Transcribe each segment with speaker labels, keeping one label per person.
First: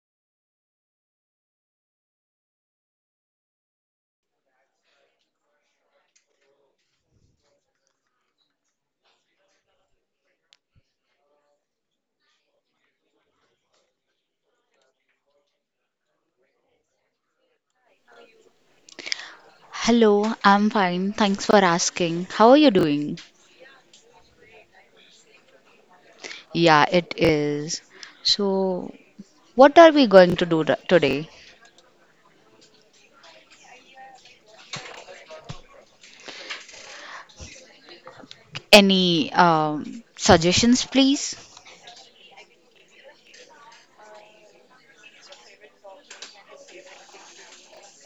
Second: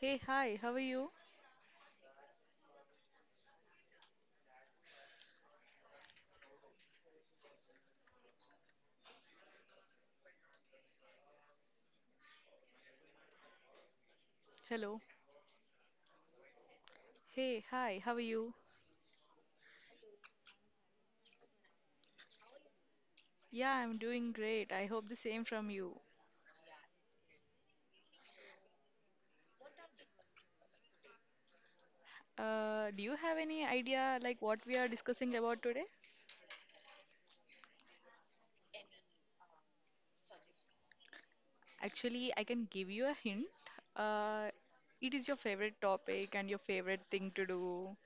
Speaker 1: Hey, hi, how are you? Hello. Hey, hi, how are you?
Speaker 2: Hello, I'm fine. Thanks for asking. How are you doing?
Speaker 1: Yeah, I'm doing great. I hope the same from you.
Speaker 2: Yeah, it is. So, what are we going to do today?
Speaker 1: Do you have any idea like what we are discussing about today?
Speaker 2: Any suggestions, please?
Speaker 1: Actually, I can give you a hint. Uh, it is your favorite topic and your favorite thing to do.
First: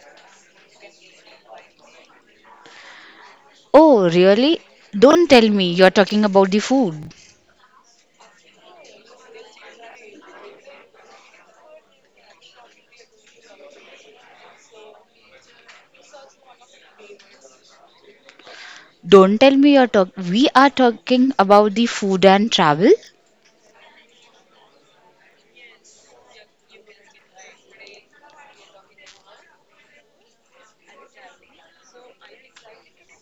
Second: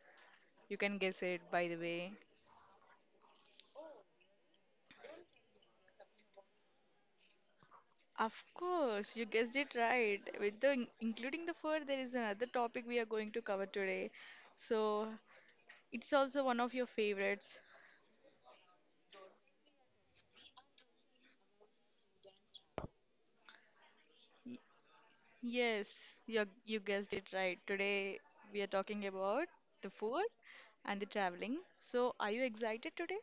Speaker 1: You can guess it, by the way.
Speaker 2: Oh, really? Don't tell me you're talking about the food.
Speaker 1: Of course, you guessed it right. With the including the food, there is another topic we are going to cover today. So, it's also one of your favorites.
Speaker 2: Don't tell me you're talk. We are talking about the food and travel.
Speaker 1: Yes, you guessed it right. Today we are talking about the food and the traveling. So, are you excited today?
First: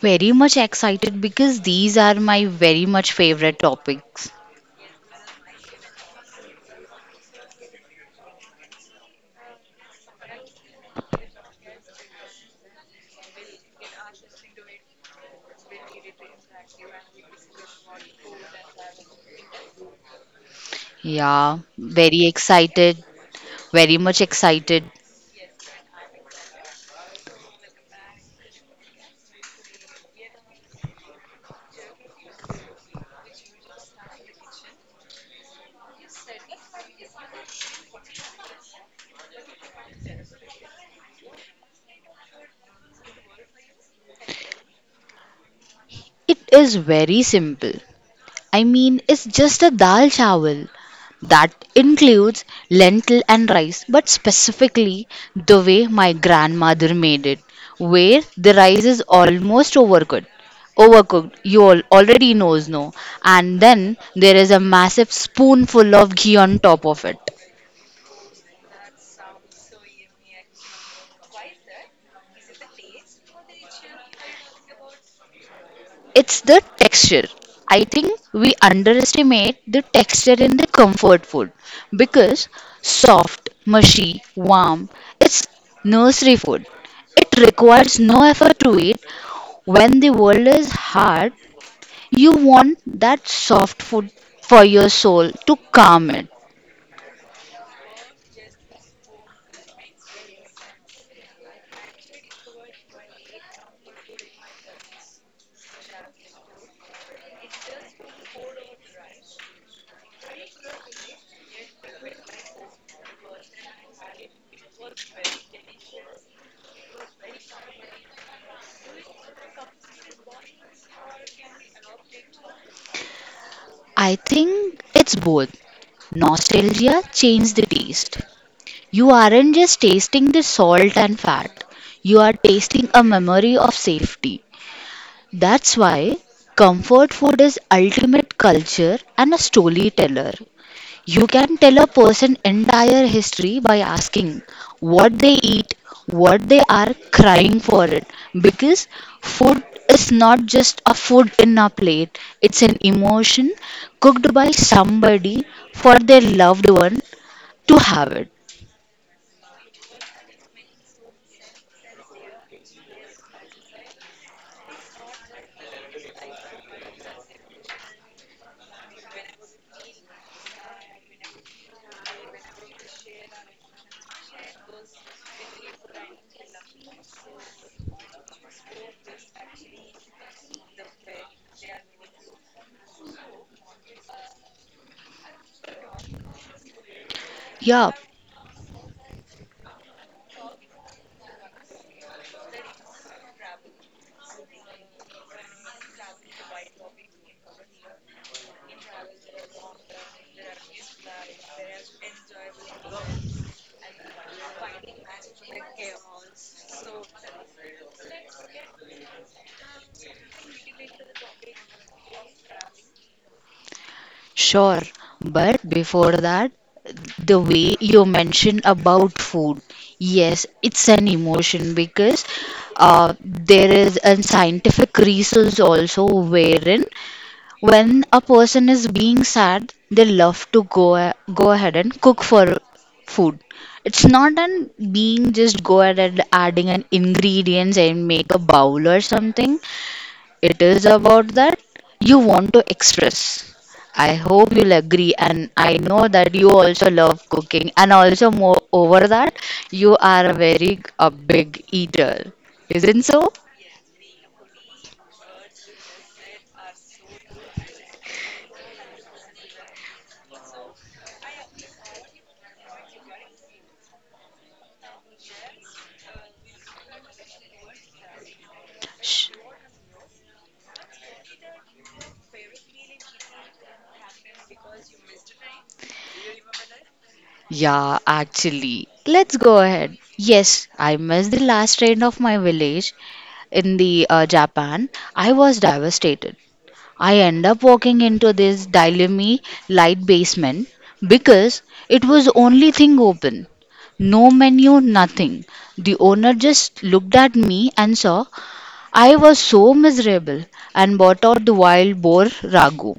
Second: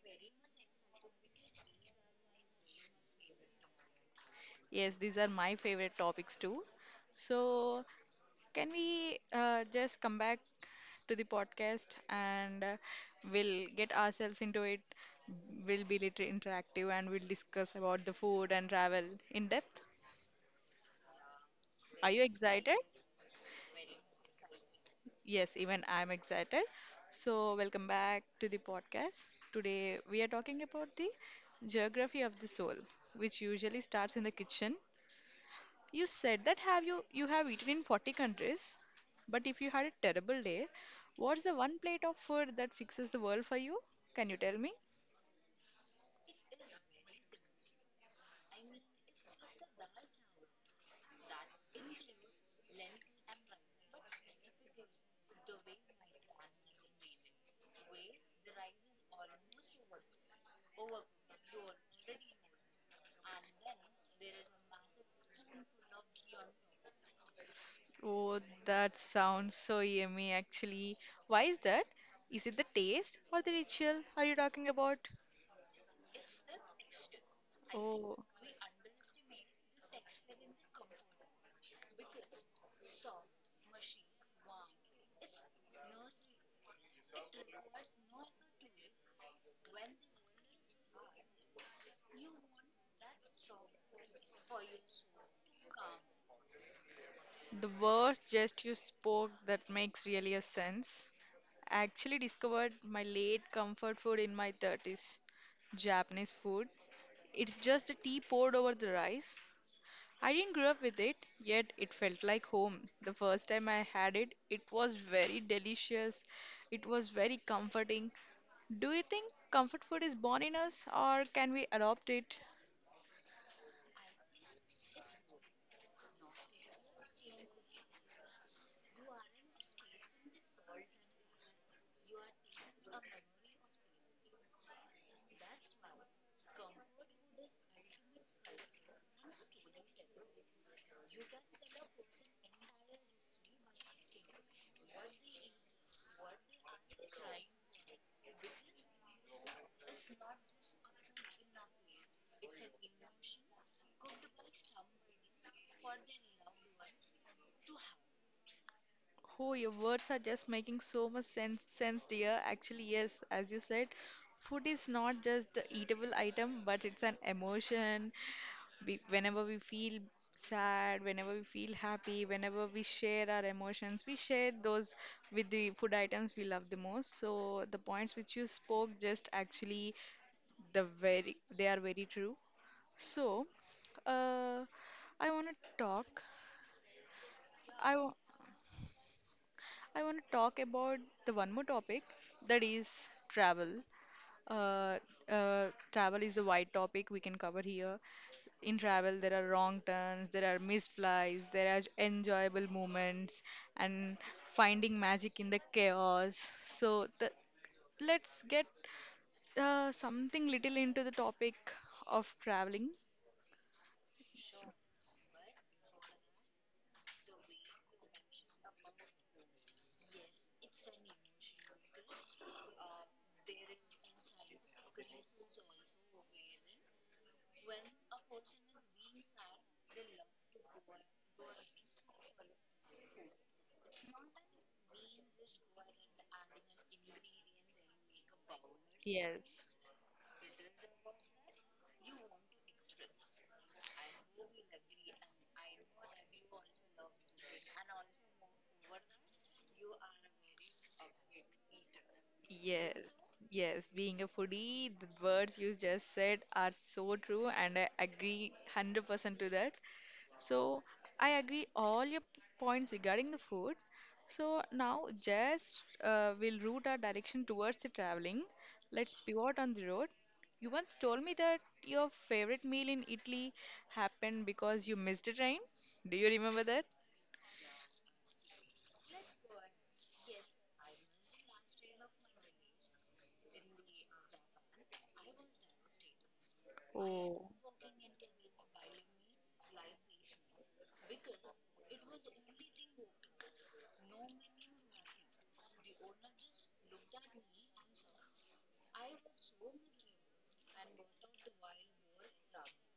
Speaker 2: Very much excited because these are my very much favorite topics.
Speaker 1: Yes, these are my favorite topics too. So, can we just come back to the podcast and we'll get ourselves into it. We'll be little interactive and we'll discuss about the food and travel in depth.
Speaker 2: Yeah,
Speaker 1: Are you
Speaker 2: very
Speaker 1: excited?
Speaker 2: excited. Very much excited.
Speaker 1: Yes, even I'm excited. So, welcome back to the podcast. Today, we are talking about the geography of the soul, which usually starts in the kitchen. You said that have you you have eaten in 40 countries, but if you had a terrible day, what's the one plate of food that fixes the world for you? Can you tell me?
Speaker 2: It is very simple. I mean, it's just a dal chawal that includes lentil and rice, but specifically the way my grandmother made it, where the rice is almost overcooked. Overcooked, you all already knows no, and then there is a massive spoonful of ghee on top of it.
Speaker 1: Oh, that sounds so yummy actually. Why is that? Is it the taste or the ritual are you talking about?
Speaker 2: It's the texture. I think
Speaker 1: Oh,
Speaker 2: we underestimate the texture in the comfort food because soft, mushy, warm, it's nursery food. It requires no effort to eat. When the world is hard, you want that soft food for your soul to calm it.
Speaker 1: the worst jest you spoke that makes really a sense. I actually discovered my late comfort food in my 30s. Japanese food. It's just a tea poured over the rice. I didn't grow up with it, yet it felt like home. The first time I had it, it was very delicious. It was very comforting. Do you think comfort food is born in us or can we adopt it?
Speaker 2: I think it's both. Nostalgia changed the taste. You aren't just tasting the salt and fat, you are tasting a memory of safety. That's why comfort food is ultimate culture and a storyteller. You can tell a person entire history by asking what they eat, what they are crying for it because food is not just a food in a plate, it's an emotion cooked by somebody for their loved one to have it.
Speaker 1: Oh, your words are just making so much sense, sense, dear. Actually, yes, as you said, food is not just the eatable item, but it's an emotion. We, whenever we feel sad, whenever we feel happy, whenever we share our emotions, we share those with the food items we love the most. So the points which you spoke just actually the very they are very true. So, uh, I want to talk.
Speaker 2: Yeah,
Speaker 1: I wa- I want to talk about the one more topic that is travel. Uh, travel is the wide topic we can cover here. In travel, there are wrong turns, there are missed flights, there are enjoyable moments, and finding magic in the chaos. So, let's get something little into the topic of traveling.
Speaker 2: sure, but before that, the way you mentioned about food, yes, it's an emotion because there is a scientific research also wherein when a person is being sad, they love to go ahead and cook for food. It's not an being just go ahead and adding an ingredients and make a bowl or something.
Speaker 1: Yes.
Speaker 2: It is about that you want to express. I hope you'll agree, and I know that you also love cooking, and also more over that, you are a very a big eater, isn't
Speaker 1: Yes,
Speaker 2: so?
Speaker 1: yes, being a foodie, the words you just said are so true, and I agree 100% to that. So I agree all your points regarding the food. So now just we'll route our direction towards the traveling. Let's
Speaker 2: Sh-
Speaker 1: pivot on the road. You once told me that your favorite meal in Italy happened because you missed a train. Do you remember that?
Speaker 2: Yeah, actually, let's go ahead. Yes, I missed the last train of my village in the Japan. I was devastated. I
Speaker 1: Oh.
Speaker 2: end up walking into this dilemma light basement because it was only thing open. No menu, nothing. The owner just looked at me and saw I was so miserable and bought out the wild boar ragu.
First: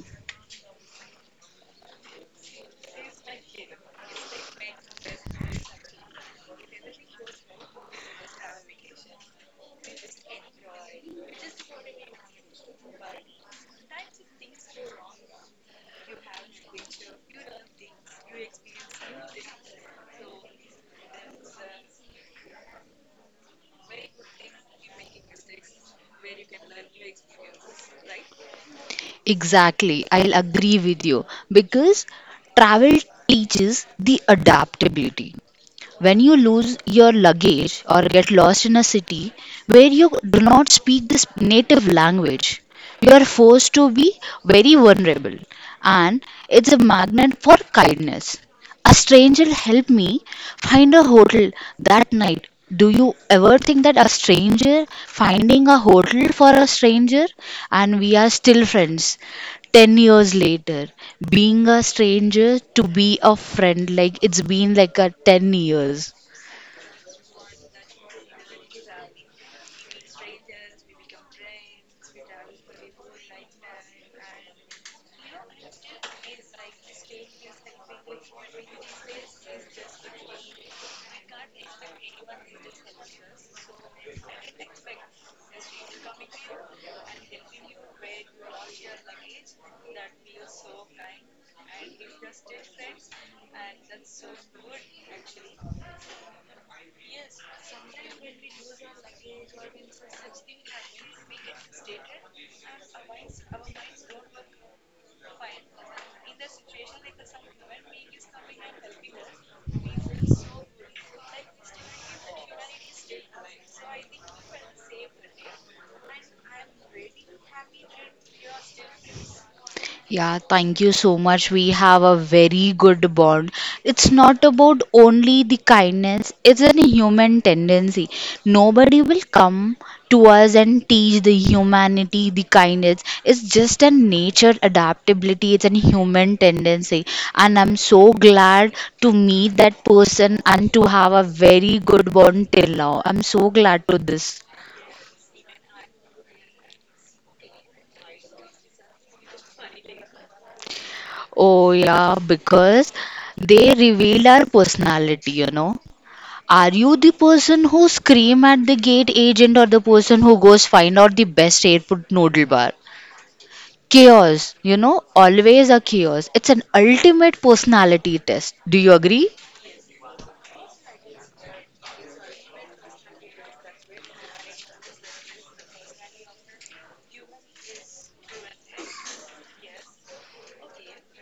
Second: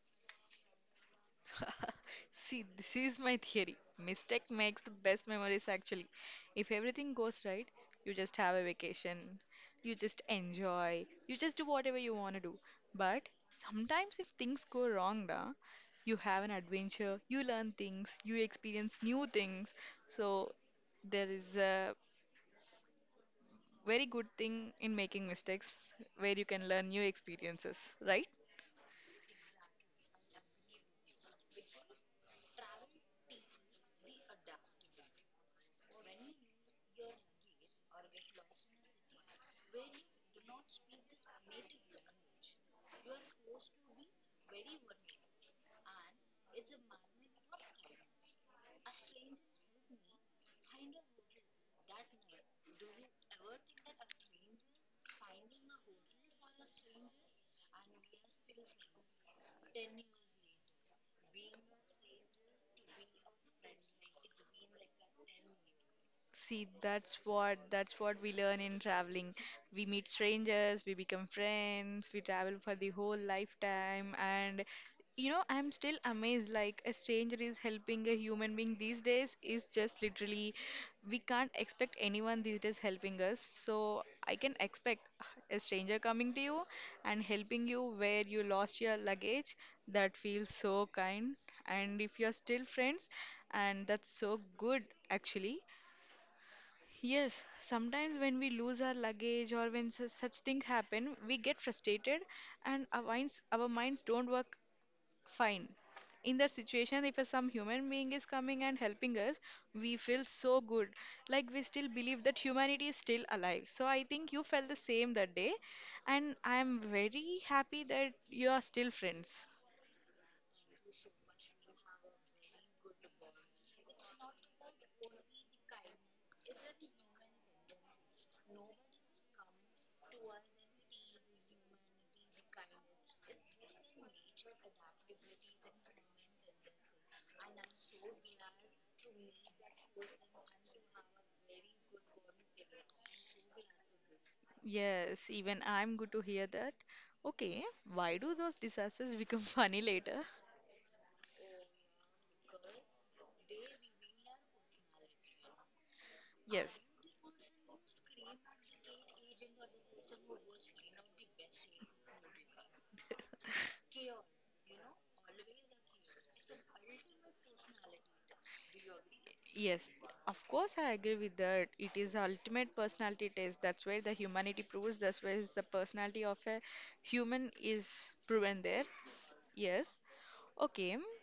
Speaker 1: See, this is my theory. Mistake makes the best memories actually. If everything goes right, you just have a vacation, you just enjoy, you just do whatever you want to do. But sometimes if things go wrong, da, you have an adventure, you learn things, you experience new things. So there is a very good thing in making mistakes where you can learn new experiences, right?
Speaker 2: Exactly, I'll agree with you because travel teaches the adaptability. When you lose your luggage or get lost in a city where you do not speak this native language, you are forced to be very vulnerable, and it's a magnet for kindness. A stranger helped me find a hotel that night. Do you ever think that a stranger finding a hotel for a stranger and we are still friends 10 years later? Being a stranger to be a friend, like it's been like a 10 years.
Speaker 1: See, that's what we learn in traveling. We meet strangers, we become friends, we travel for the whole lifetime, and you know, I'm still amazed. Like a stranger is helping a human being these days is just literally, we can't expect anyone these days helping us. So I can expect a stranger coming to you and helping you where you lost your luggage. That feels so kind. And if you're still friends, and that's so good actually. Yes, sometimes when we lose our luggage or when such things happen, we get frustrated and our minds don't work fine. In that situation, if some human being is coming and helping us, we feel so good. Like we still believe that humanity is still alive. So I think you felt the same that day, and I'm very happy that you are still friends.
Speaker 2: Yeah, thank you so much. We have a very good bond. It's not about only the kindness, it's a human tendency. Nobody will come to us and teach the humanity, the kindness. It's just a nature adaptability, it's a human tendency. And I'm so glad to meet that person and to have a very good bond till now. I'm so glad to this.
Speaker 1: Yes, even I'm good to hear that. Okay, why do those disasters become funny later?
Speaker 2: Oh, yeah, because they reveal our personality, you know. Are
Speaker 1: Yes.
Speaker 2: you the person who scream at the gate agent or the person who goes find out the best airport noodle bar? Chaos, you know, always a chaos. It's an ultimate personality test. Do you agree?
Speaker 1: Yes, of course, I agree with that. It is ultimate personality test. That's where the humanity proves. That's where is the personality of a human is proven there. Yes. Okay.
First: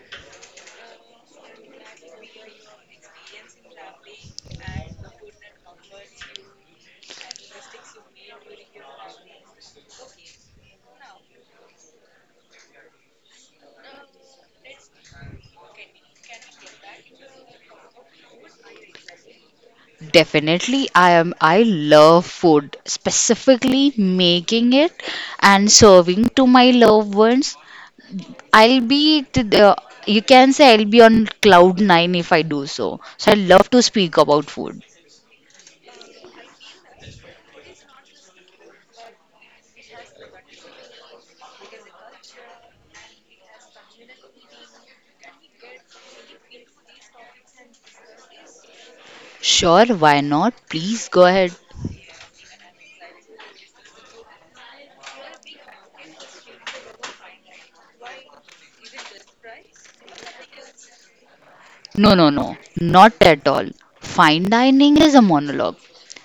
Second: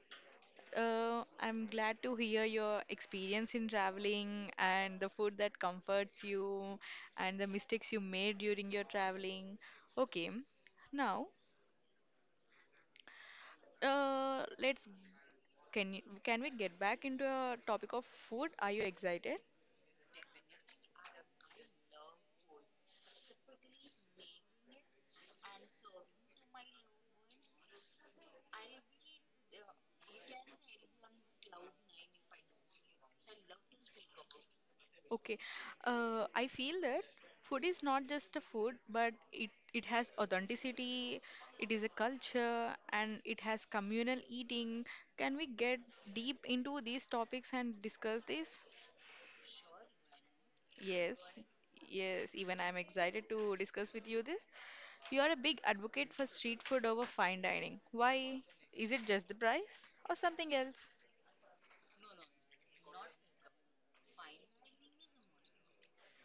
Speaker 1: I'm glad to hear your experience in traveling and the food that comforts you and the mistakes you made during your traveling. Okay. Now, let's can we get back into a topic of food? Are you excited?
Speaker 2: Definitely, I am. I love food, specifically making it and serving to my loved ones. I'll be to the, you can say I'll be on cloud nine if I do so. So I love to speak about food.
Speaker 1: Okay. I feel that food is not just a food, but it has authenticity, it is a culture, and it has communal eating. Can we get deep into these topics and discuss this?
Speaker 2: Sure, why not? Please
Speaker 1: Yes,
Speaker 2: go ahead.
Speaker 1: yes, even I'm excited to discuss with you this. You are a big advocate for street food over fine dining. Why? Is it just the price or something else?
Speaker 2: No, no, no, not at all. Fine dining is a monologue.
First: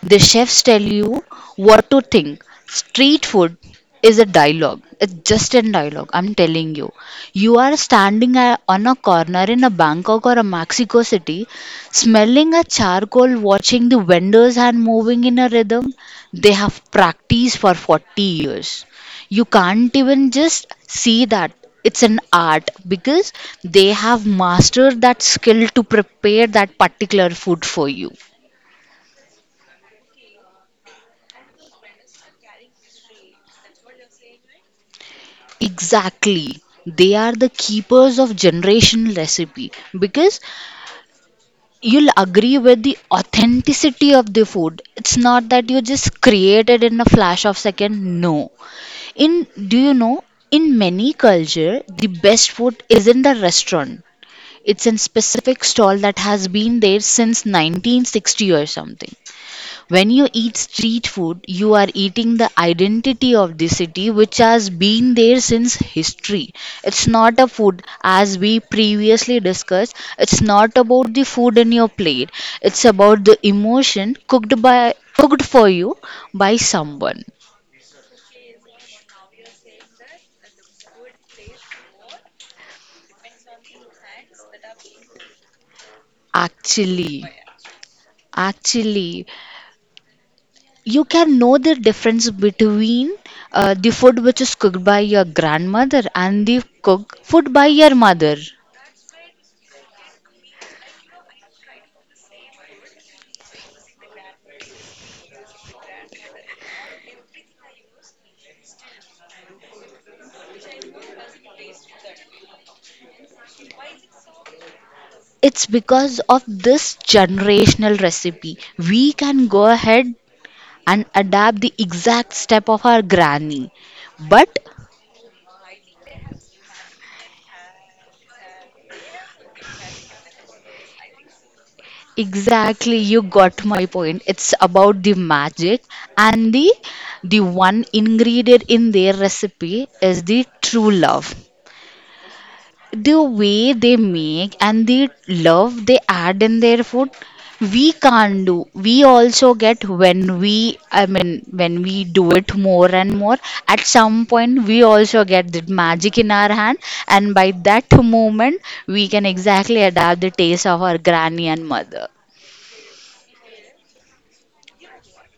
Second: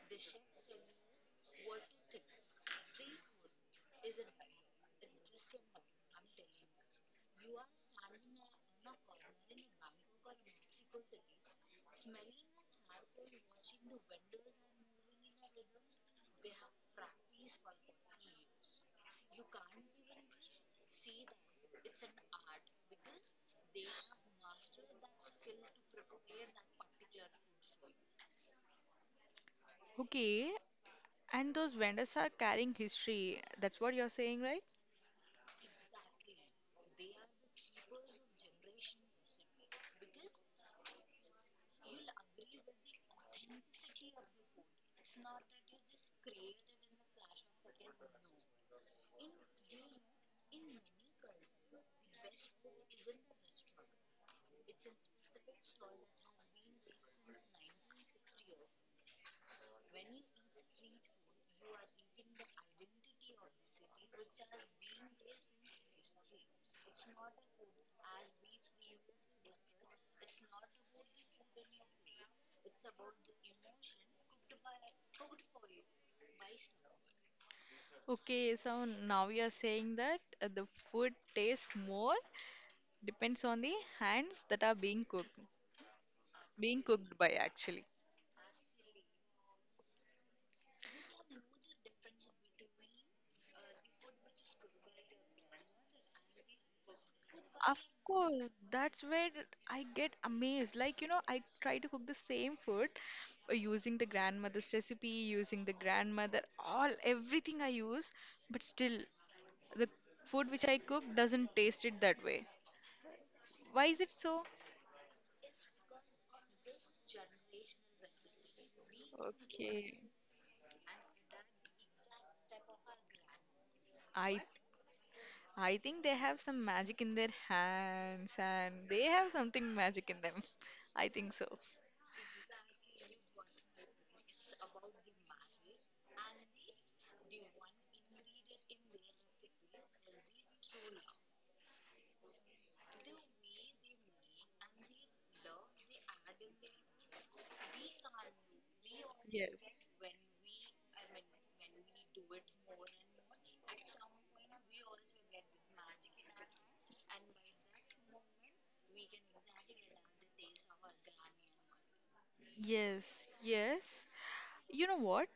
Speaker 2: The chefs tell you what to think. Street food is a dialogue. It's just a dialogue. I'm telling you. You are standing on a corner in a Bangkok or a Mexico city, smelling a charcoal, watching the vendors hand moving in a rhythm they have practiced for 40 years. You can't even just see that it's an art because they have mastered that skill to prepare that particular food for you.
Speaker 1: Okay, and those vendors are carrying history. That's what you're saying, right?
Speaker 2: Exactly, they are the keepers of generation recipe because you'll agree with the authenticity of the food. It's not that you just created in a flash of second, no. In, do you know, in many culture the best food is in the restaurant. It's a specific stall that has been there since 1960 or something. When you eat street food, you are eating the identity of the city which has been there since history. It's not a food as we previously discussed. It's not about the food in your plate. It's about the emotion cooked for you by someone.
Speaker 1: Okay, so now you are saying that the food tastes more depends on the hands that are being cooked
Speaker 2: Actually,
Speaker 1: by actually.
Speaker 2: actually you can know the difference between the food which is cooked by your grandmother and the cooked food by
Speaker 1: Of
Speaker 2: your mother.
Speaker 1: course, that's where I get amazed. Like, you know, I try to cook the same food using the grandmother's recipe, using the grandmother, all everything I use, but still the food which I cook doesn't taste it that way. Why is it so?
Speaker 2: It's because of this generational recipe. We can go
Speaker 1: Okay.
Speaker 2: ahead and adapt the exact step of our granny,
Speaker 1: I
Speaker 2: but
Speaker 1: I think they have some magic in their hands and they have something magic in them. I think so.
Speaker 2: exactly you got my point. It's about the magic, and the one ingredient in their recipe is the true love, the way they make and the love they add in their food. We can't do, we also get
Speaker 1: Yes.
Speaker 2: when we, I mean when we do it more and more, at some point we also get that magic in our hand, and by that moment we can exactly adapt the taste of our granny and mother.
Speaker 1: Yes, yes. You know what?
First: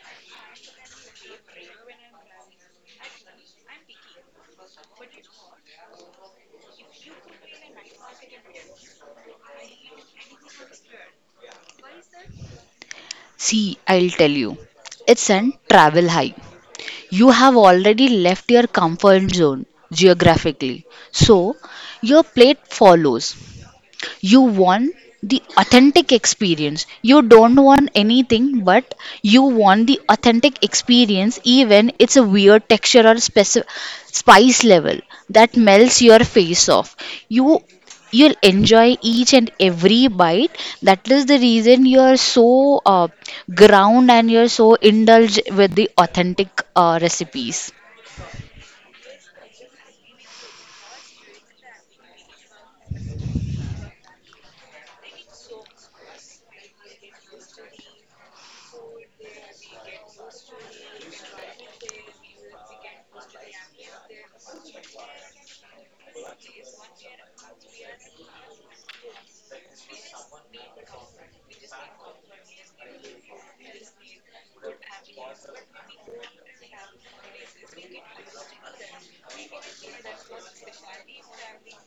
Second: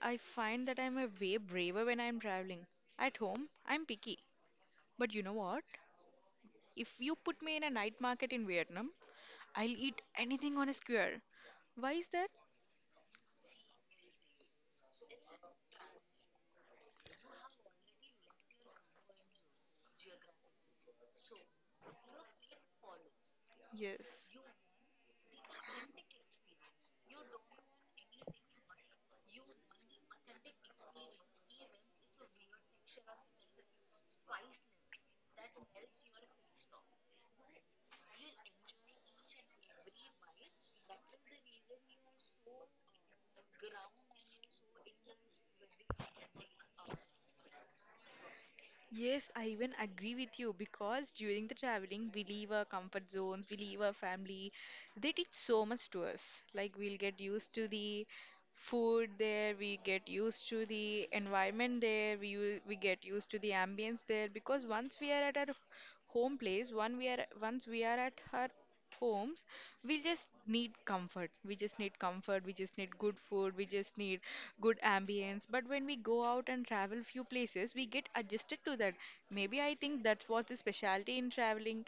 Speaker 1: I find that I'm a way braver when I'm traveling. At home, I'm picky. But you know what? If you put me in a night market in Vietnam, I'll eat anything on a square. Why is that?
Speaker 2: See, I'll tell you, it's an travel high. You have already left your comfort zone geographically, so your plate follows.
Speaker 1: Yes.
Speaker 2: You want the authentic experience, you don't want anything, but you want the authentic experience even it's a weird texture or specific spice level that melts your face off. You you'll enjoy each and every bite. That is the reason you're so ground and you're so indulged with the authentic recipes.
Speaker 1: Yes, I even agree with you because during the traveling, we leave our comfort zones, we leave our family. They teach so much to us. Like, we'll get used to the food there, we get used to the environment there, we get used to the ambience there. Because once we are at our home place, once we are at her homes we just need comfort, we just need good food, we just need good ambience, but when we go out and travel few places we get adjusted to that. Maybe I think that's what the specialty in traveling,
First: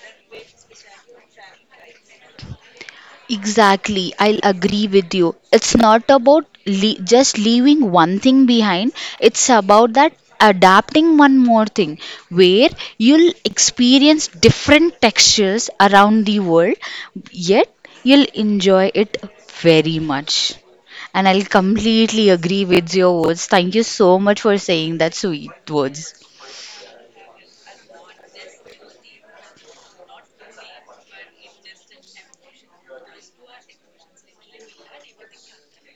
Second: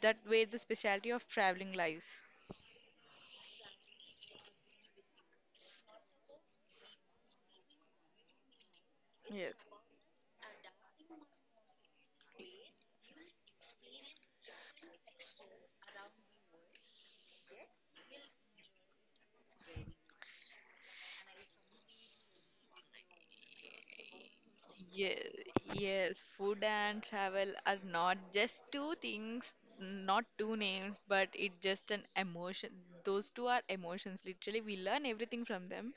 Speaker 1: that way the specialty of traveling lies.
Speaker 2: Exactly, I'll agree with you. It's not about just leaving one thing behind, it's
Speaker 1: Yes.
Speaker 2: about that adapting one more thing where you'll experience different textures around the world, yet you'll enjoy it very much. And I'll completely agree with your words. Thank you so much for saying that
Speaker 1: Yes,
Speaker 2: sweet words.
Speaker 1: yes, food and travel are not just two things, not two names, but it's just an emotion. Those two are emotions. Literally, we learn everything from them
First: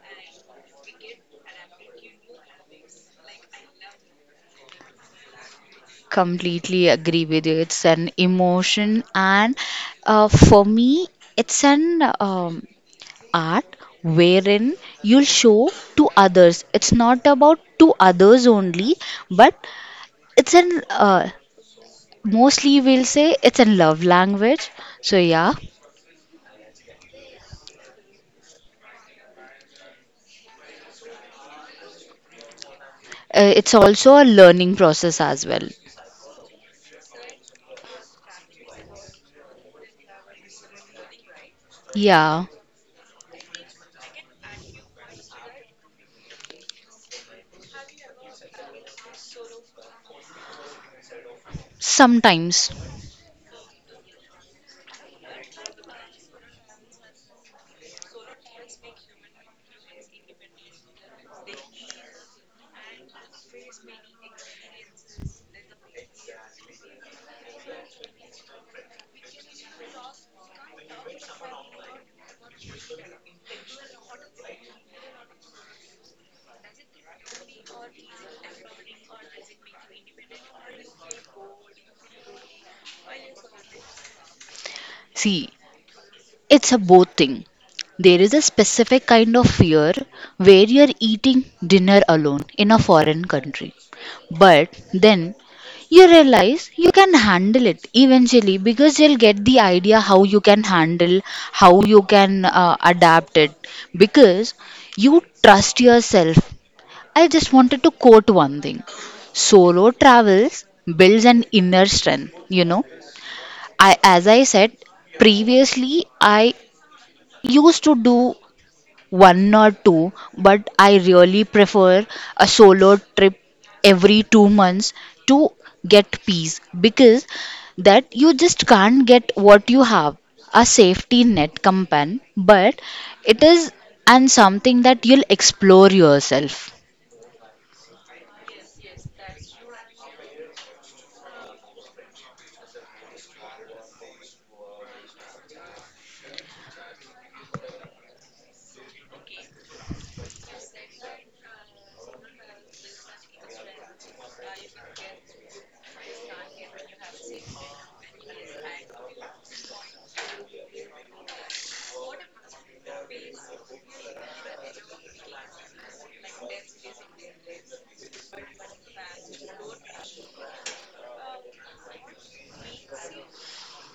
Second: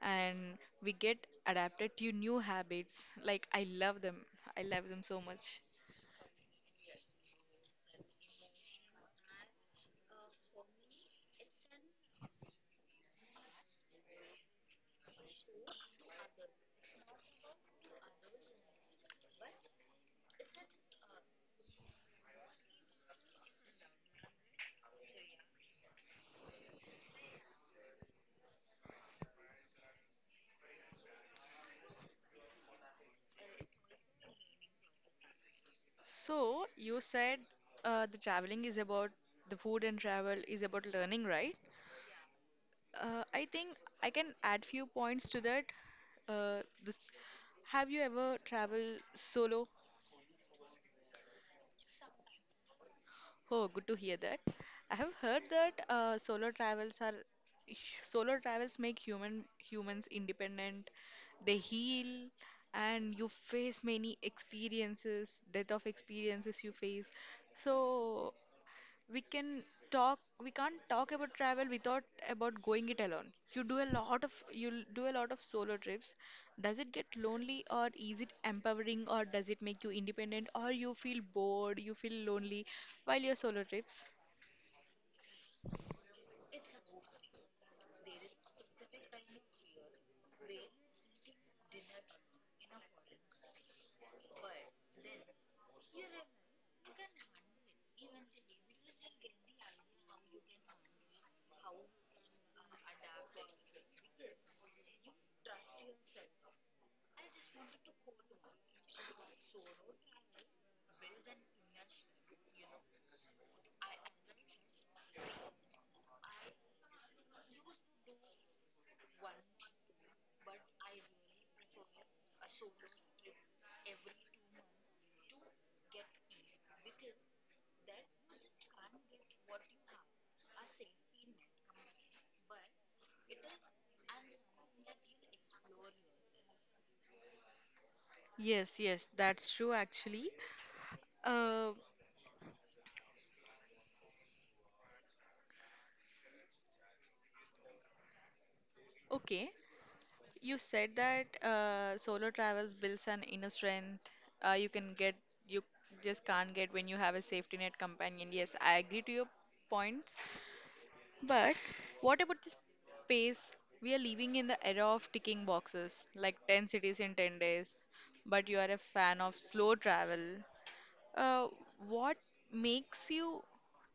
Speaker 1: and we get adapted to new habits. Like, I love them. I love them so much.
Speaker 2: Completely agree with you. It's an emotion, and for me, it's an art wherein you'll show to others. It's not about to others only, but it's an mostly we'll say it's a love language. So yeah, it's also a learning process as well.
Speaker 1: So, you said the traveling is about the food and travel is about learning, right?
Speaker 2: Yeah,
Speaker 1: I think I can add few points to that. Uh, this, have you ever traveled solo?
Speaker 2: sometimes.
Speaker 1: Oh, good to hear that. I have heard that solo travels make humans independent. They heal, and you face many experiences, death of experiences you face. So we can talk we can't talk about travel without about going it alone. You do a lot of you do a lot of solo trips. Does it get lonely or is it empowering or does it make you independent, or you feel bored, you feel lonely while you're solo trips?
Speaker 2: See, it's a both thing. There is a specific kind of fear where you're eating dinner alone in a foreign country. But then you realize you can handle it eventually because you'll get the idea how you can handle, how you can adapt it because you trust yourself. I just wanted to quote one thing, solo travels builds an inner strength, you know. I, as I said previously, I used to do one or two, but I really prefer a solo trip every 2 months to get peace because that you just can't get what you have a safety net companion, but it is and something that you'll explore yourself.
Speaker 1: Yes, yes, that's true actually. Uh, okay, you said that solo travels builds an inner strength. Uh, you can get, you just can't get when you have a safety net companion. Yes, I agree to your points. But what about the space? We are living in the era of ticking boxes, like 10 cities in 10 days, but you are a fan of slow travel. Uh, what makes you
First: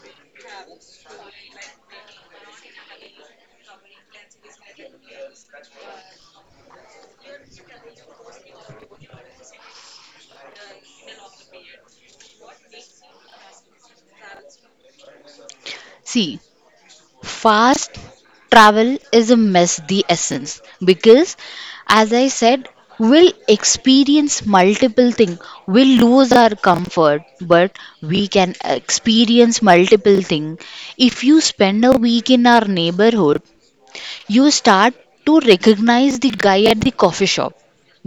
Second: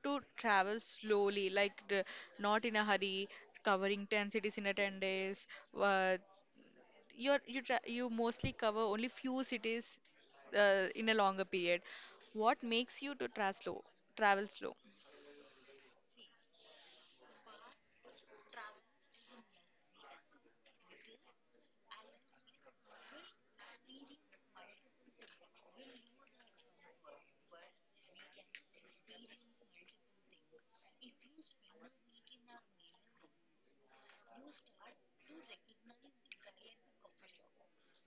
Speaker 1: to travel slowly, like not in a hurry, covering 10 cities in a 10 days? Uh, you tra you mostly cover only few cities in a longer period. What makes you to tra slow, travel slow?
Speaker 2: See, fast travel is a mess, the essence, because as I said, we'll experience multiple things. We'll lose our comfort, but we can experience multiple things. If you spend a week in our neighborhood, you start to recognize the guy at the coffee shop.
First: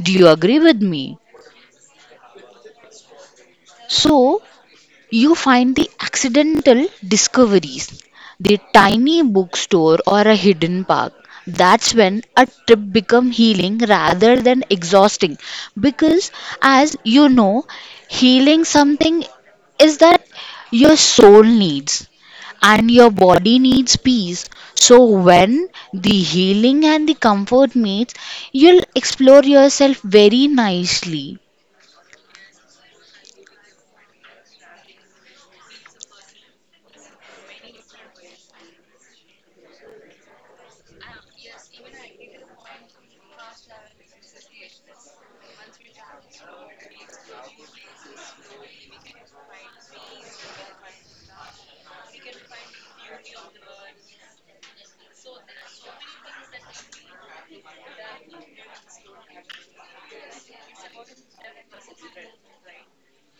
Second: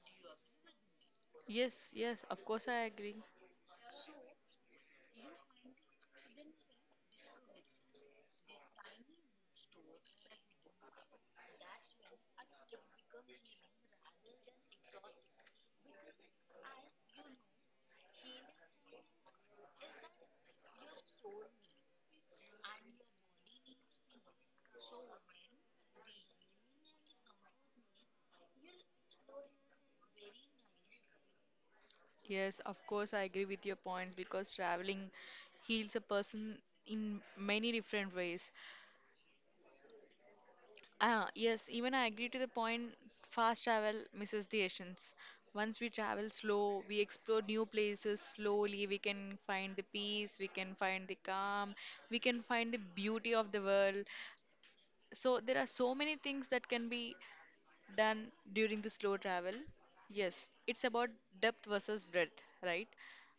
Speaker 2: Do you agree with me?
Speaker 1: Yes, yes, of course I agree.
Speaker 2: So, you find the accidental discoveries, the tiny bookstore or a hidden park. That's when a trip becomes healing rather than exhausting because, as you know, healing something is that your soul needs and your body needs peace. So, when the healing and the comfort meets, you'll explore yourself very nicely.
Speaker 1: Yes, of course, I agree with your points because traveling heals a person in many different ways. Ah, yes, even I agree to the point fast travel misses the essence. Once we travel slow, we explore new places slowly, we can find the peace, we can find the calm, we can find the beauty of the world. So there are so many things that can be done during the slow travel. Yes, it's about depth versus breadth, right?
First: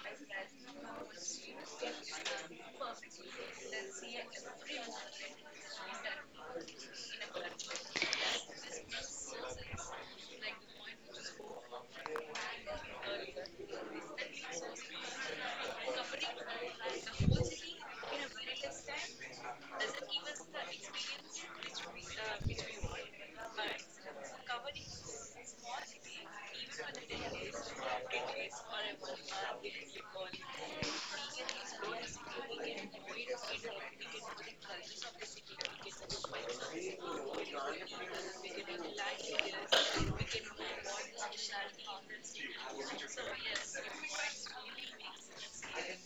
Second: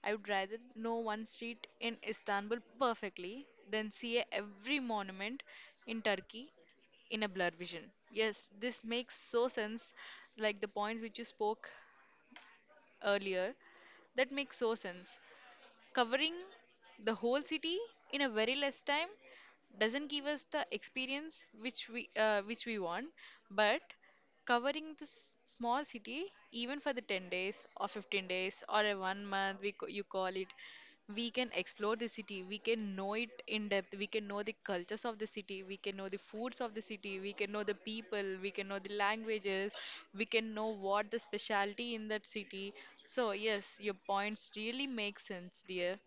Speaker 1: I would rather know one street in Istanbul perfectly than see every monument in Turkey in a blur vision. Yes, this makes so sense, like the points which you spoke earlier. That makes so sense. Covering the whole city in a very less time doesn't give us the experience which we want, but covering this small city even for the 10 days or 15 days or a one month you call it, we can explore the city, we can know it in depth, we can know the cultures of the city, we can know the foods of the city, we can know the people, we can know the languages, we can know what the specialty in that city. So yes, your points really make sense, dear.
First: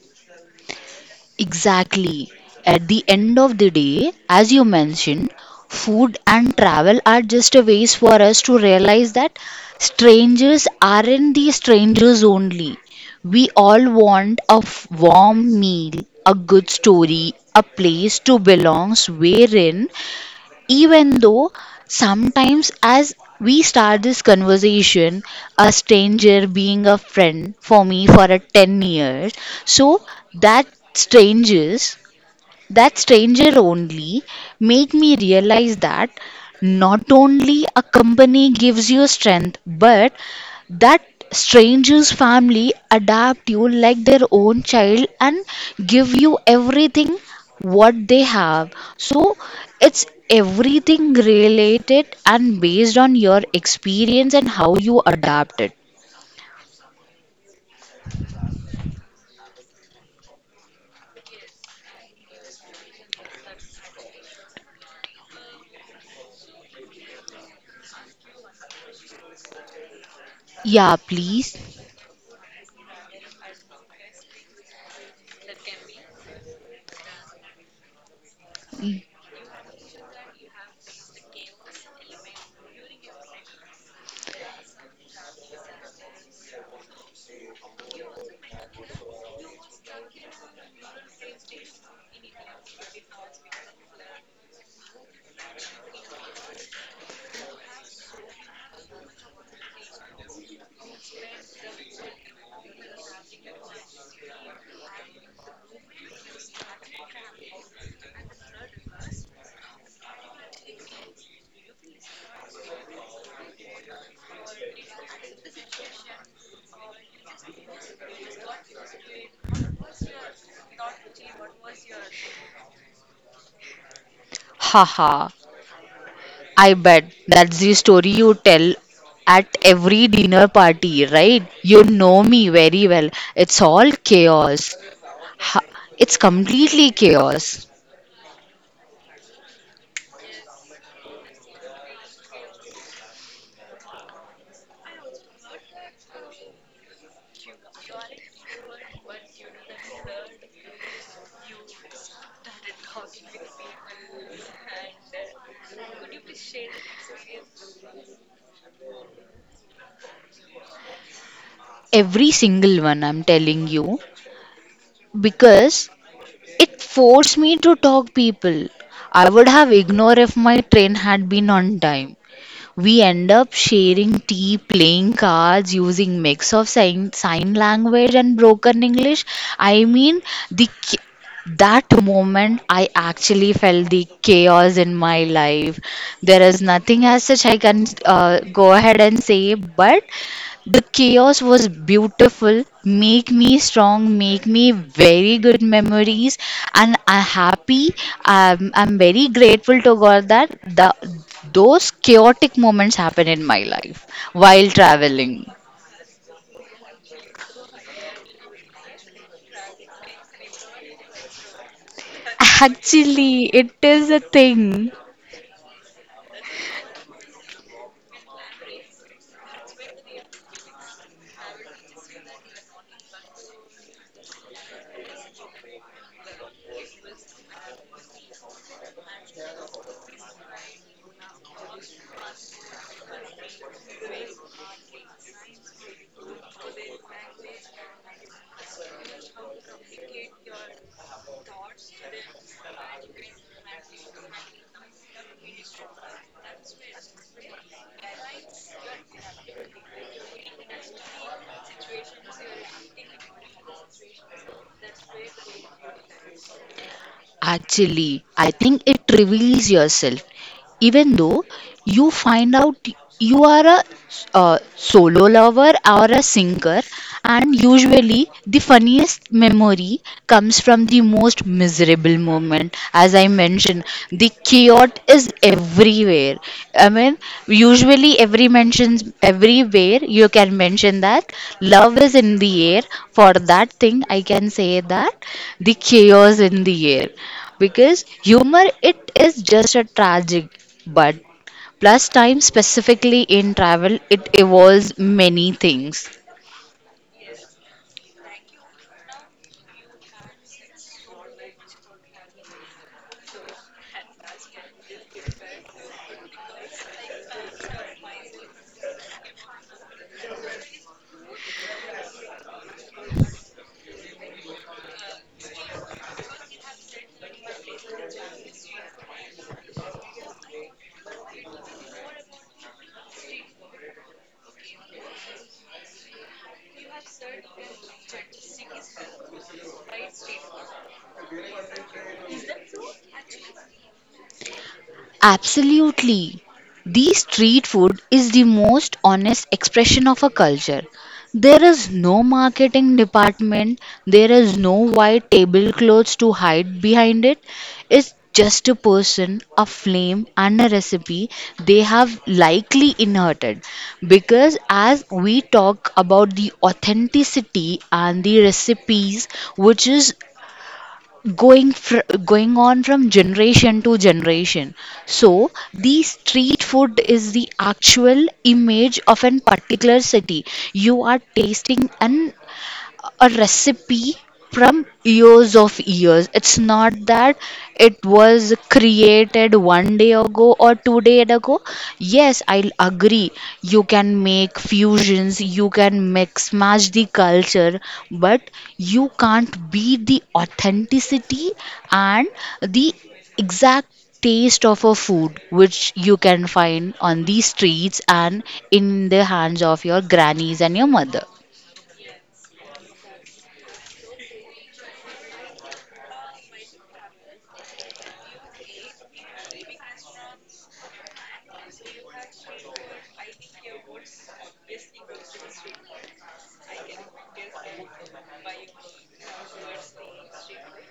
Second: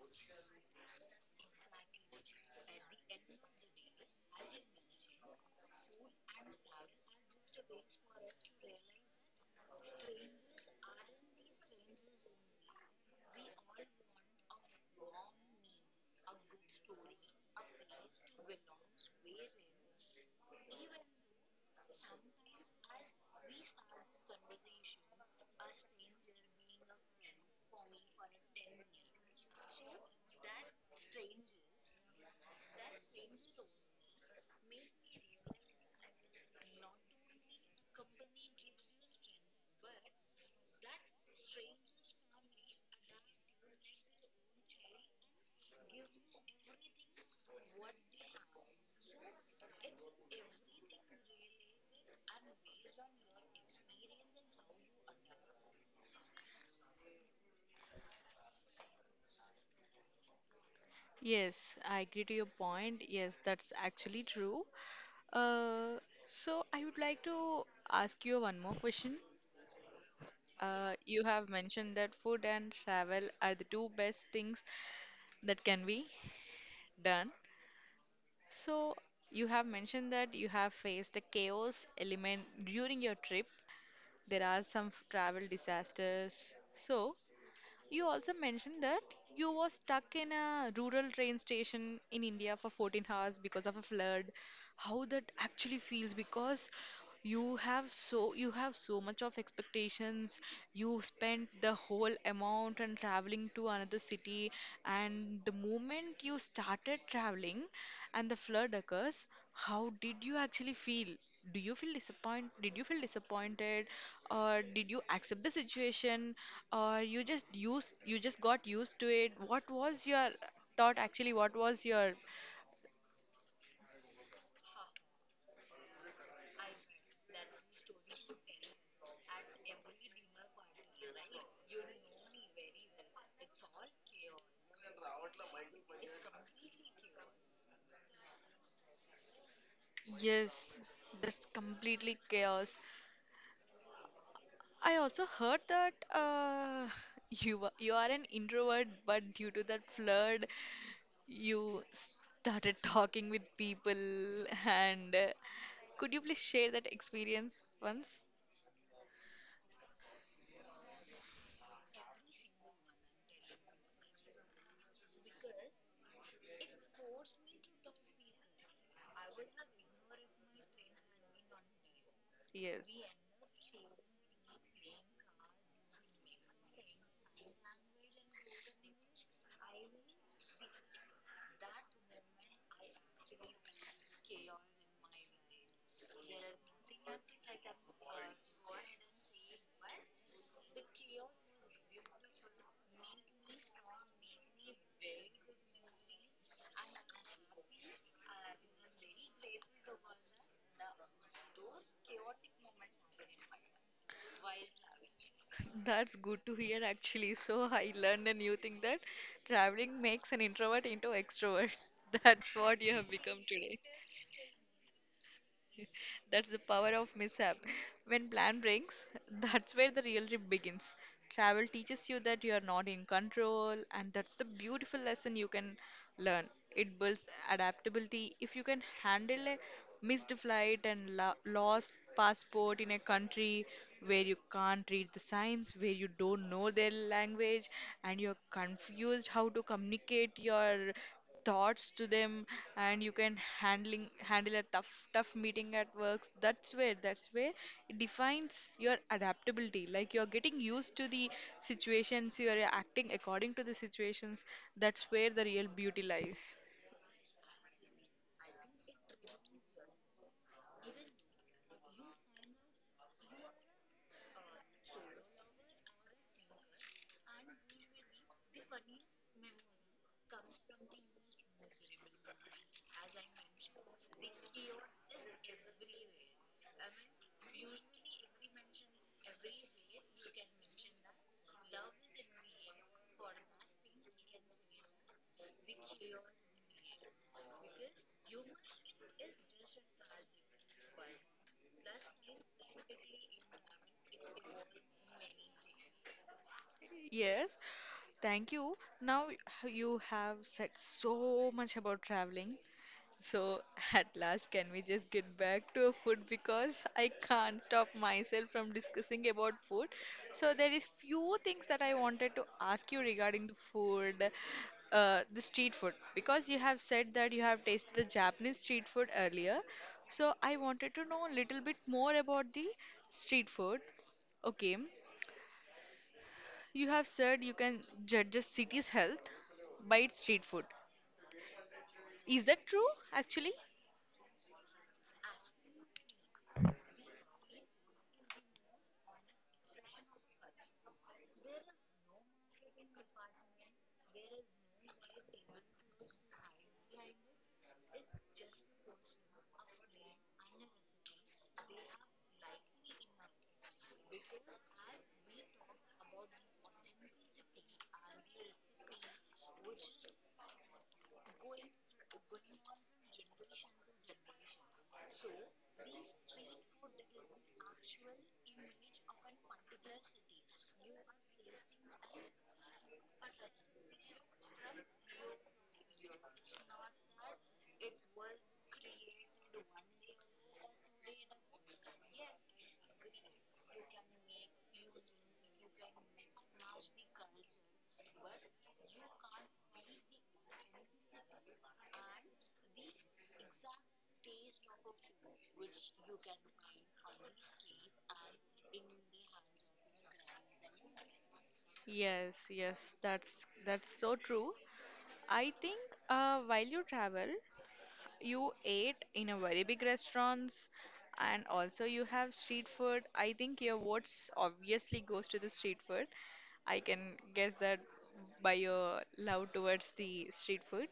Speaker 2: Exactly. At the end of the day, as you mentioned, food and travel are just a ways for us to realize that strangers aren't the strangers only. We all want a warm meal, a good story, a place to belong wherein even though sometimes, as we start this conversation, a stranger being a friend for me for a 10 years, so that strangers that stranger only made me realize that not only a company gives you strength, but that stranger's family adapt you like their own child and give you everything what they have. So it's everything related and based on your experience and how you adapt it.
Speaker 1: Yes, I agree to your point. Yes, that's actually true. Uh, so I would like to ask you one more question.
Speaker 2: Yeah,
Speaker 1: You have
Speaker 2: please.
Speaker 1: mentioned that food and travel are the two best things that can be done. So, you have mentioned that you have faced a chaos element during your trip. There are some travel disasters. So, you also mentioned that you were stuck in a rural train station in India for 14 hours because of a flood. How that actually feels because you have so much of expectations. You spent the whole amount and traveling to another city, and the moment you started traveling and the flood occurs, how did you actually feel? Do you feel disappoint Did you feel disappointed, or did you accept the situation, or you just got used to it? What was your thought actually? What was your...
Speaker 2: Haha, I bet that's the story you tell at every dinner party, right? You know me very well. It's all chaos. Ha- It's completely chaos.
Speaker 1: Yes, that's completely chaos. I also heard that you are an introvert, but due to that flood you started talking with people, and could you please share that experience once?
Speaker 2: Every single one, I'm telling you. Because it forced me to talk people. I would have ignored if my train had been on time.
Speaker 1: Yes.
Speaker 2: We end up sharing tea, playing cards, using mix of sign, sign language and broken English. I mean, the ch- that moment I actually felt the chaos in my life. There is nothing as such I can go ahead and say, but the chaos was beautiful, make me strong, make me very good memories, and I'm happy. I'm very grateful to God that those chaotic moments happen in my life while traveling.
Speaker 1: That's good to hear actually. So I learned a new thing that traveling makes an introvert into extrovert. That's what you have become
Speaker 2: Actually, it
Speaker 1: today.
Speaker 2: is a thing.
Speaker 1: That's the power of mishap. When plan breaks, that's where the real trip begins. Travel teaches you that you are not in control, and that's the beautiful lesson you can learn. It builds adaptability. If you can handle a missed flight and lost passport in a country where you can't read the signs, where you don't know their language, and you're confused how to communicate your thoughts to them, and you can handling handle a tough meeting at work, that's where it defines your adaptability, like you're getting used to the situations, you are acting according to the situations. That's where the real beauty lies.
Speaker 2: Actually, I think it reveals yourself. Even though you find out you are a solo lover or a singer, and usually the funniest memory comes from the most miserable moment. As I mentioned, the chaos is everywhere. I mean, usually every mentions everywhere, you can mention that love is in the air. For that thing, I can say that the chaos in the air, because humor, it is just a tragic. But plus time specifically in travel, it evolves many things.
Speaker 1: Yes, thank you. Now you have said so much about traveling. So, at last, can we just get back to a food because I can't stop myself from discussing about food. So, there is few things that I wanted to ask you regarding the food, the street food, because you have said that you have tasted the Japanese street food earlier. So, I wanted to know a little bit more about the street food. Okay, you have said you can judge a city's health by its street food. Is that true, actually?
Speaker 2: Absolutely. The street food is the most honest expression of a culture. There is no marketing department, there is no white tablecloths to hide behind it. It's just a person, a flame, and a recipe they have likely inherited. Because as we talk about the authenticity and the recipes, which is going on from generation to generation. So the street food is the actual image of an particular city. You are tasting an a recipe from years of years. It's not that it was created one day ago or 2 days ago. Yes, I'll agree. You can make fusions, you can mix match the culture, but you can't beat the authenticity and the exact taste of a food which you can find on the streets and in the hands of your grannies and your mother.
Speaker 1: Yes, yes, that's so true. I think while you travel, you ate in a very big restaurants, and also you have street food. I think your votes obviously goes to the street food. I can guess that by your love towards the street food.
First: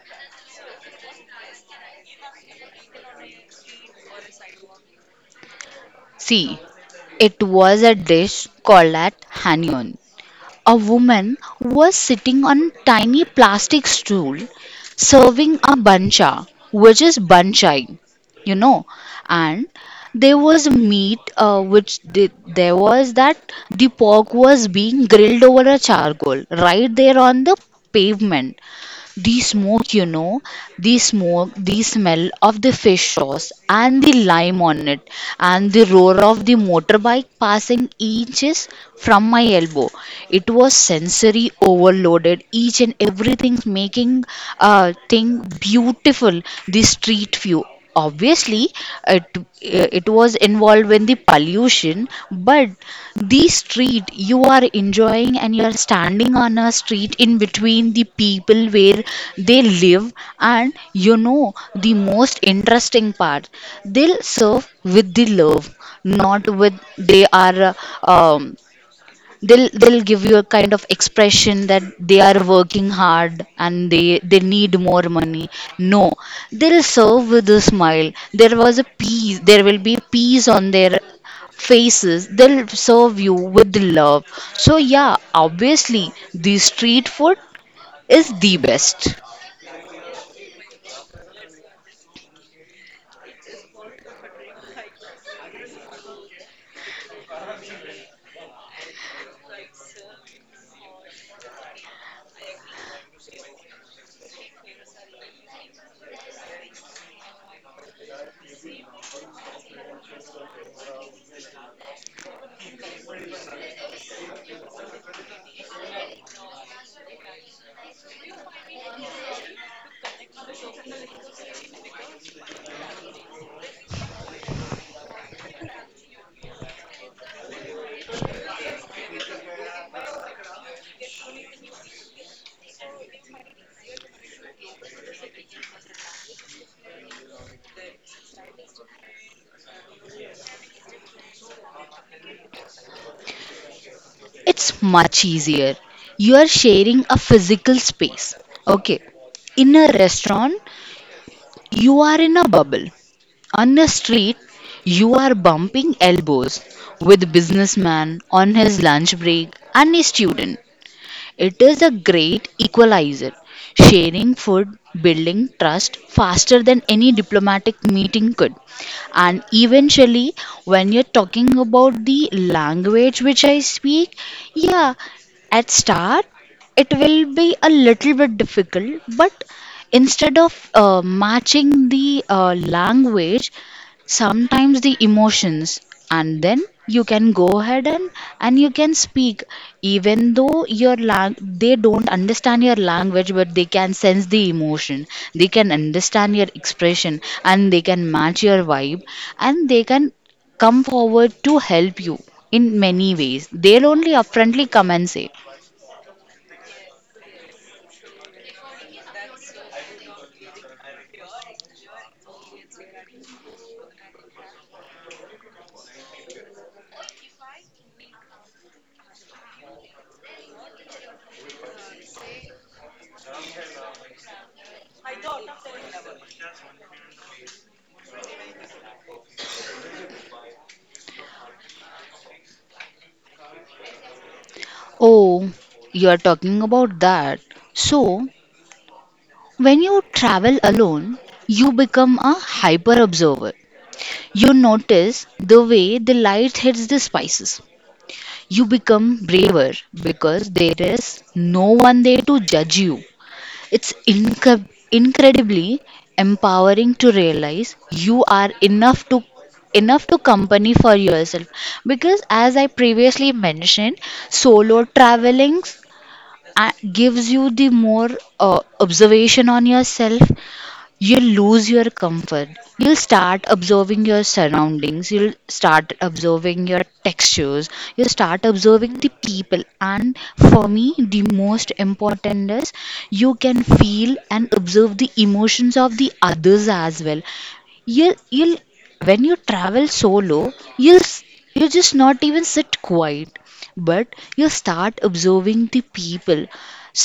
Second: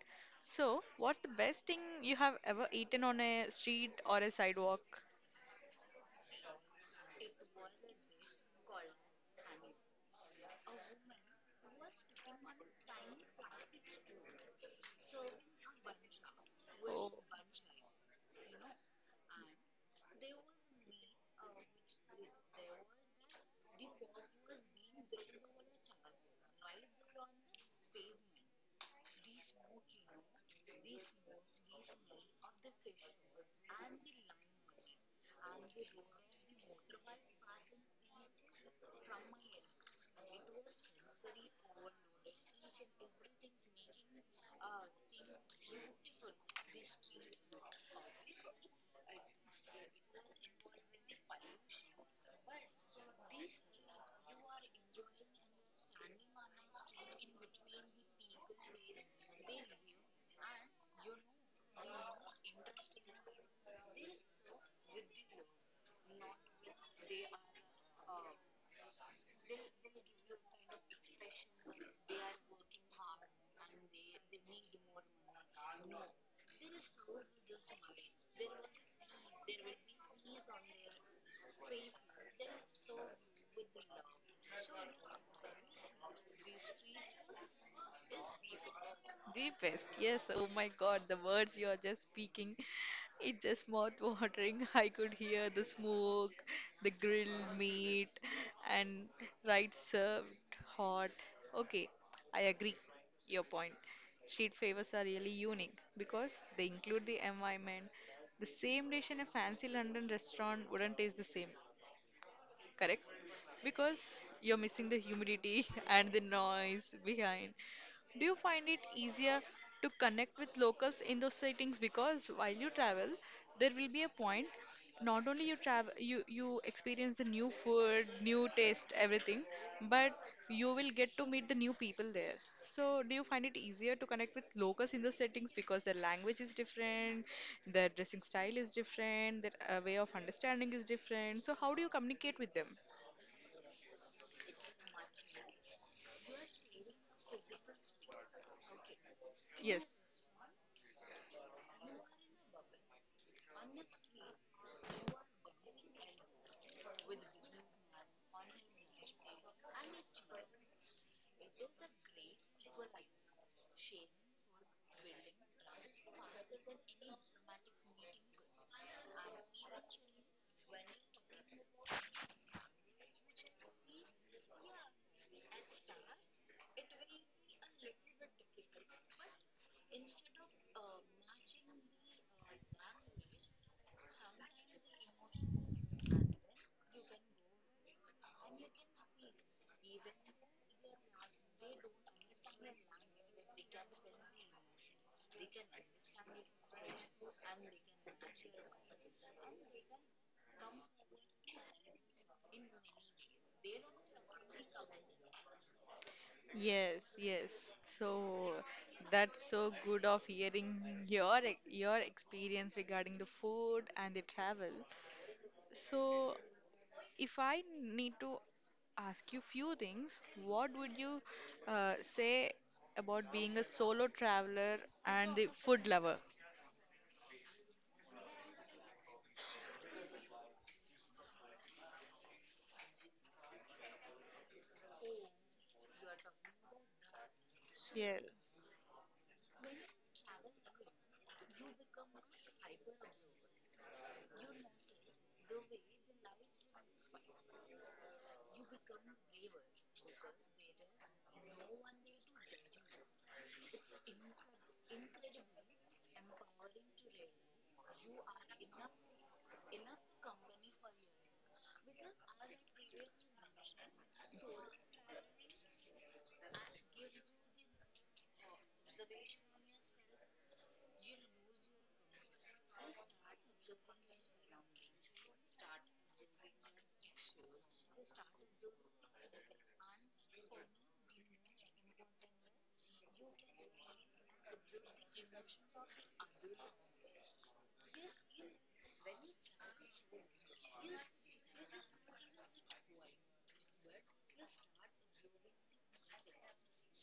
Speaker 1: So, what's the best thing you have ever eaten on a street or a sidewalk?
Speaker 2: See, it was a dish called at Hanyon. A woman was sitting on a tiny plastic stool serving a bancha, which
Speaker 1: Oh.
Speaker 2: is banchai, you know. And there was meat, which did, there was that the pork was being grilled over a charcoal right there on the pavement. The smoke, you know, the smoke, the smell of the fish sauce and the lime on it, and the roar of the motorbike passing inches from my elbow. It was sensory overloaded, each and everything making a thing beautiful. The street view, obviously, it it was involved in the pollution, but the street you are enjoying, and you are standing on a street in between the people where they live. And you know the most interesting part, they'll serve with the love, not with they are, um, they'll, give you a kind of expression that they are working hard and they need more money. No, they'll serve with a smile. There was a peace, there will be peace on their faces, they'll serve you with love. So yeah, obviously the street food is the best.
Speaker 1: The best, yes. Oh my God, the words you are just speaking, it's just mouth-watering. I could hear the smoke, the grilled meat, and right served hot. Okay, I agree. Your point. Street favors are really unique because they include the environment. The same dish in a fancy London restaurant wouldn't taste the same, correct? Because you're missing the humidity and the noise behind. Do you find it easier to connect with locals in those settings? Because while you travel, there will be a point, not only you travel, you experience the new food, new taste, everything, but you will get to meet the new people there. So, do you find it easier to connect with locals in those settings because their language is different, their dressing style is different, their way of understanding is different? So, how do you communicate with them?
Speaker 2: It's much easier, you are sharing a physical space, okay? In a
Speaker 1: Yes.
Speaker 2: restaurant you are in a bubble. On the street, you are bumping elbows with a businessman on his lunch break and a student. It is a great equalizer. Sharing food, building trust faster than any diplomatic meeting could. And eventually, when you're talking about the language which I speak, yeah, at start it will be a little bit difficult, but instead of matching the language, sometimes the emotions, and then you can go ahead and you can speak, even though your they don't understand your language, but they can sense the emotion, they can understand your expression, and they can match your vibe, and they can come forward to help you. In many ways they'll only upfrontly come and say,
Speaker 1: Yes, yes. So that's so good of hearing your your experience regarding the food and the travel. So if I need to ask you few things, what would you say about being a solo traveler and the food lover?
Speaker 2: oh, you are talking about that.
Speaker 1: Yeah.
Speaker 2: So when you travel alone, you become a hyper observer. You notice the way the light hits the spices. You become braver because there is no one there to judge you. It's incredibly empowering to realize you are enough to company for yourself. Because as I previously mentioned, solo traveling gives you the more observation on yourself. You'll lose your comfort. You'll start observing your surroundings, you'll start observing your textures, you'll start observing the people. And for me, the most important is you can feel and observe the emotions of the others as well. You'll, when you travel solo, you just not even sit quiet, but you start observing the people.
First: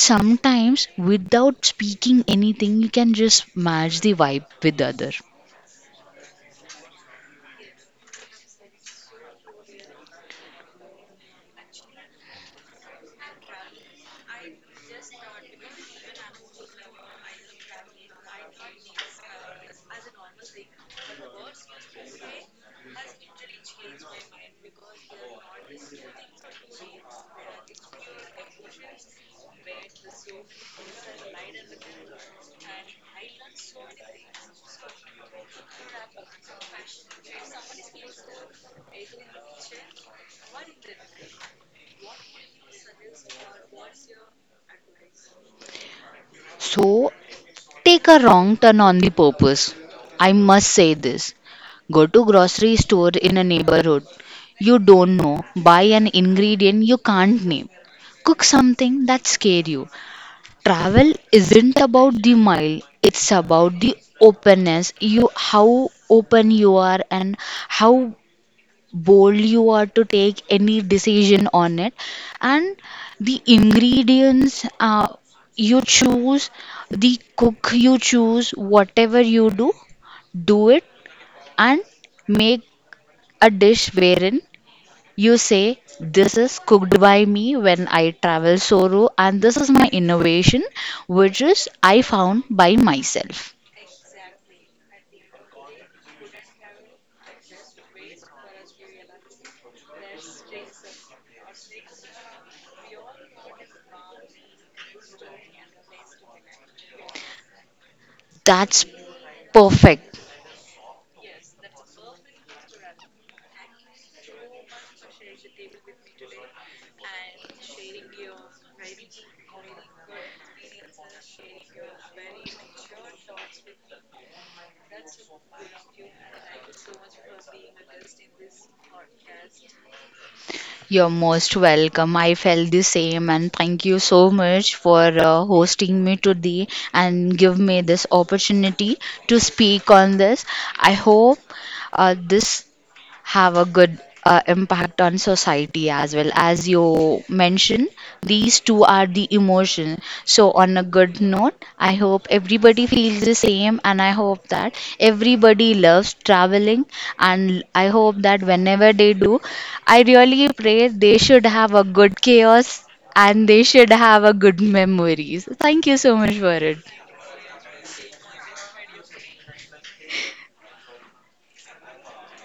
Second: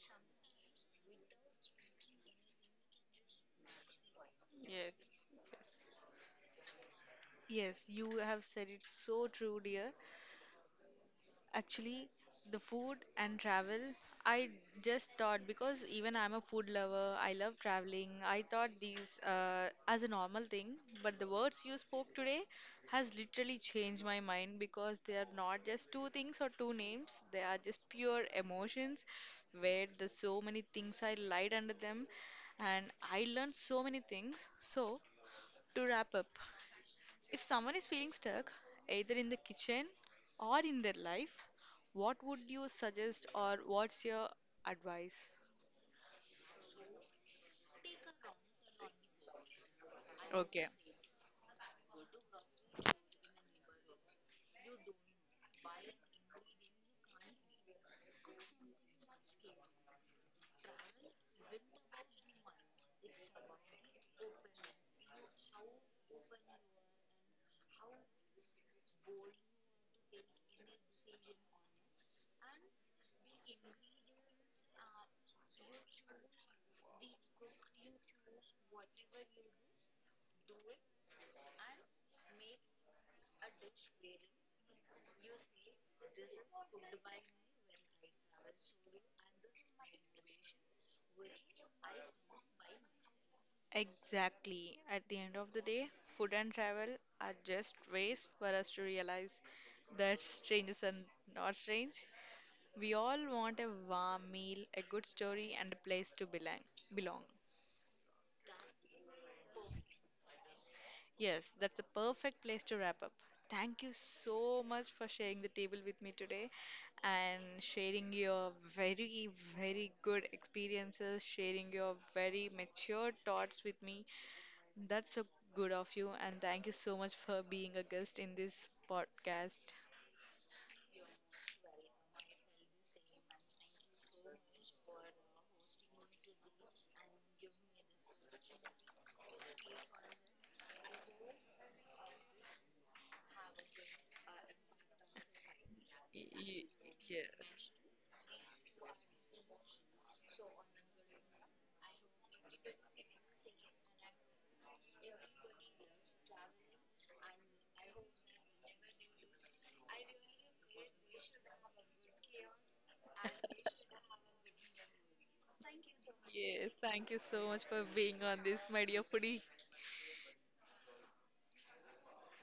Speaker 2: Sometimes without speaking anything, you can just match the vibe with other.
Speaker 1: Yes, yes. Yes, you have said it so true, dear. Actually, the food and travel, I just thought because even I'm a food lover, I love traveling. I thought these as a normal thing, but the words you spoke today has literally changed my mind because they are not just two things or two names. They are just pure emotions where there's so many things I lied under them, and I learned so many things. So to wrap up. If someone is feeling stuck, either in the kitchen or in their life, what would you suggest or what's your advice?
Speaker 2: So take a wrong turn on the purpose, I
Speaker 1: Okay.
Speaker 2: must say this. Go to grocery store in a neighborhood you don't know, buy an ingredient you can't name, cook something that scare you. Travel isn't about the mile, it's about the openness. You, how open you are and how bold you are to take any decision on it. And the ingredients, you choose, the cook you choose, whatever you do, do it and make a dish wherein you say, "This is cooked by me when I travel solo, and this is my innovation, which is I found by myself."
Speaker 1: Exactly. At the end of the day, food and travel are just ways for us to realize that strangers are not strange. We all want a warm meal, a good story, and a place to belong. Belong.
Speaker 2: That's perfect.
Speaker 1: Yes, that's a perfect place to wrap up. Thank you so much for sharing the table with me today and sharing your very, very good experiences, sharing your very mature thoughts with me. That's so good of you, and thank you so much for being a guest in this podcast.
Speaker 2: You're most welcome. I felt the same, and thank you so much for hosting me today and give me this opportunity to speak on this. I hope this have a good impact on society as
Speaker 1: Y-
Speaker 2: well.
Speaker 1: y-
Speaker 2: As you
Speaker 1: Yeah.
Speaker 2: mentioned, these two are the emotion. So, on a good note, I hope everybody feels the same, and I hope that everybody loves traveling. And I hope that whenever they do, I really pray they should have a good chaos and they should have a good memories. Thank you so much for
Speaker 1: Yes,
Speaker 2: it.
Speaker 1: thank you so much for being on this, my dear foodie.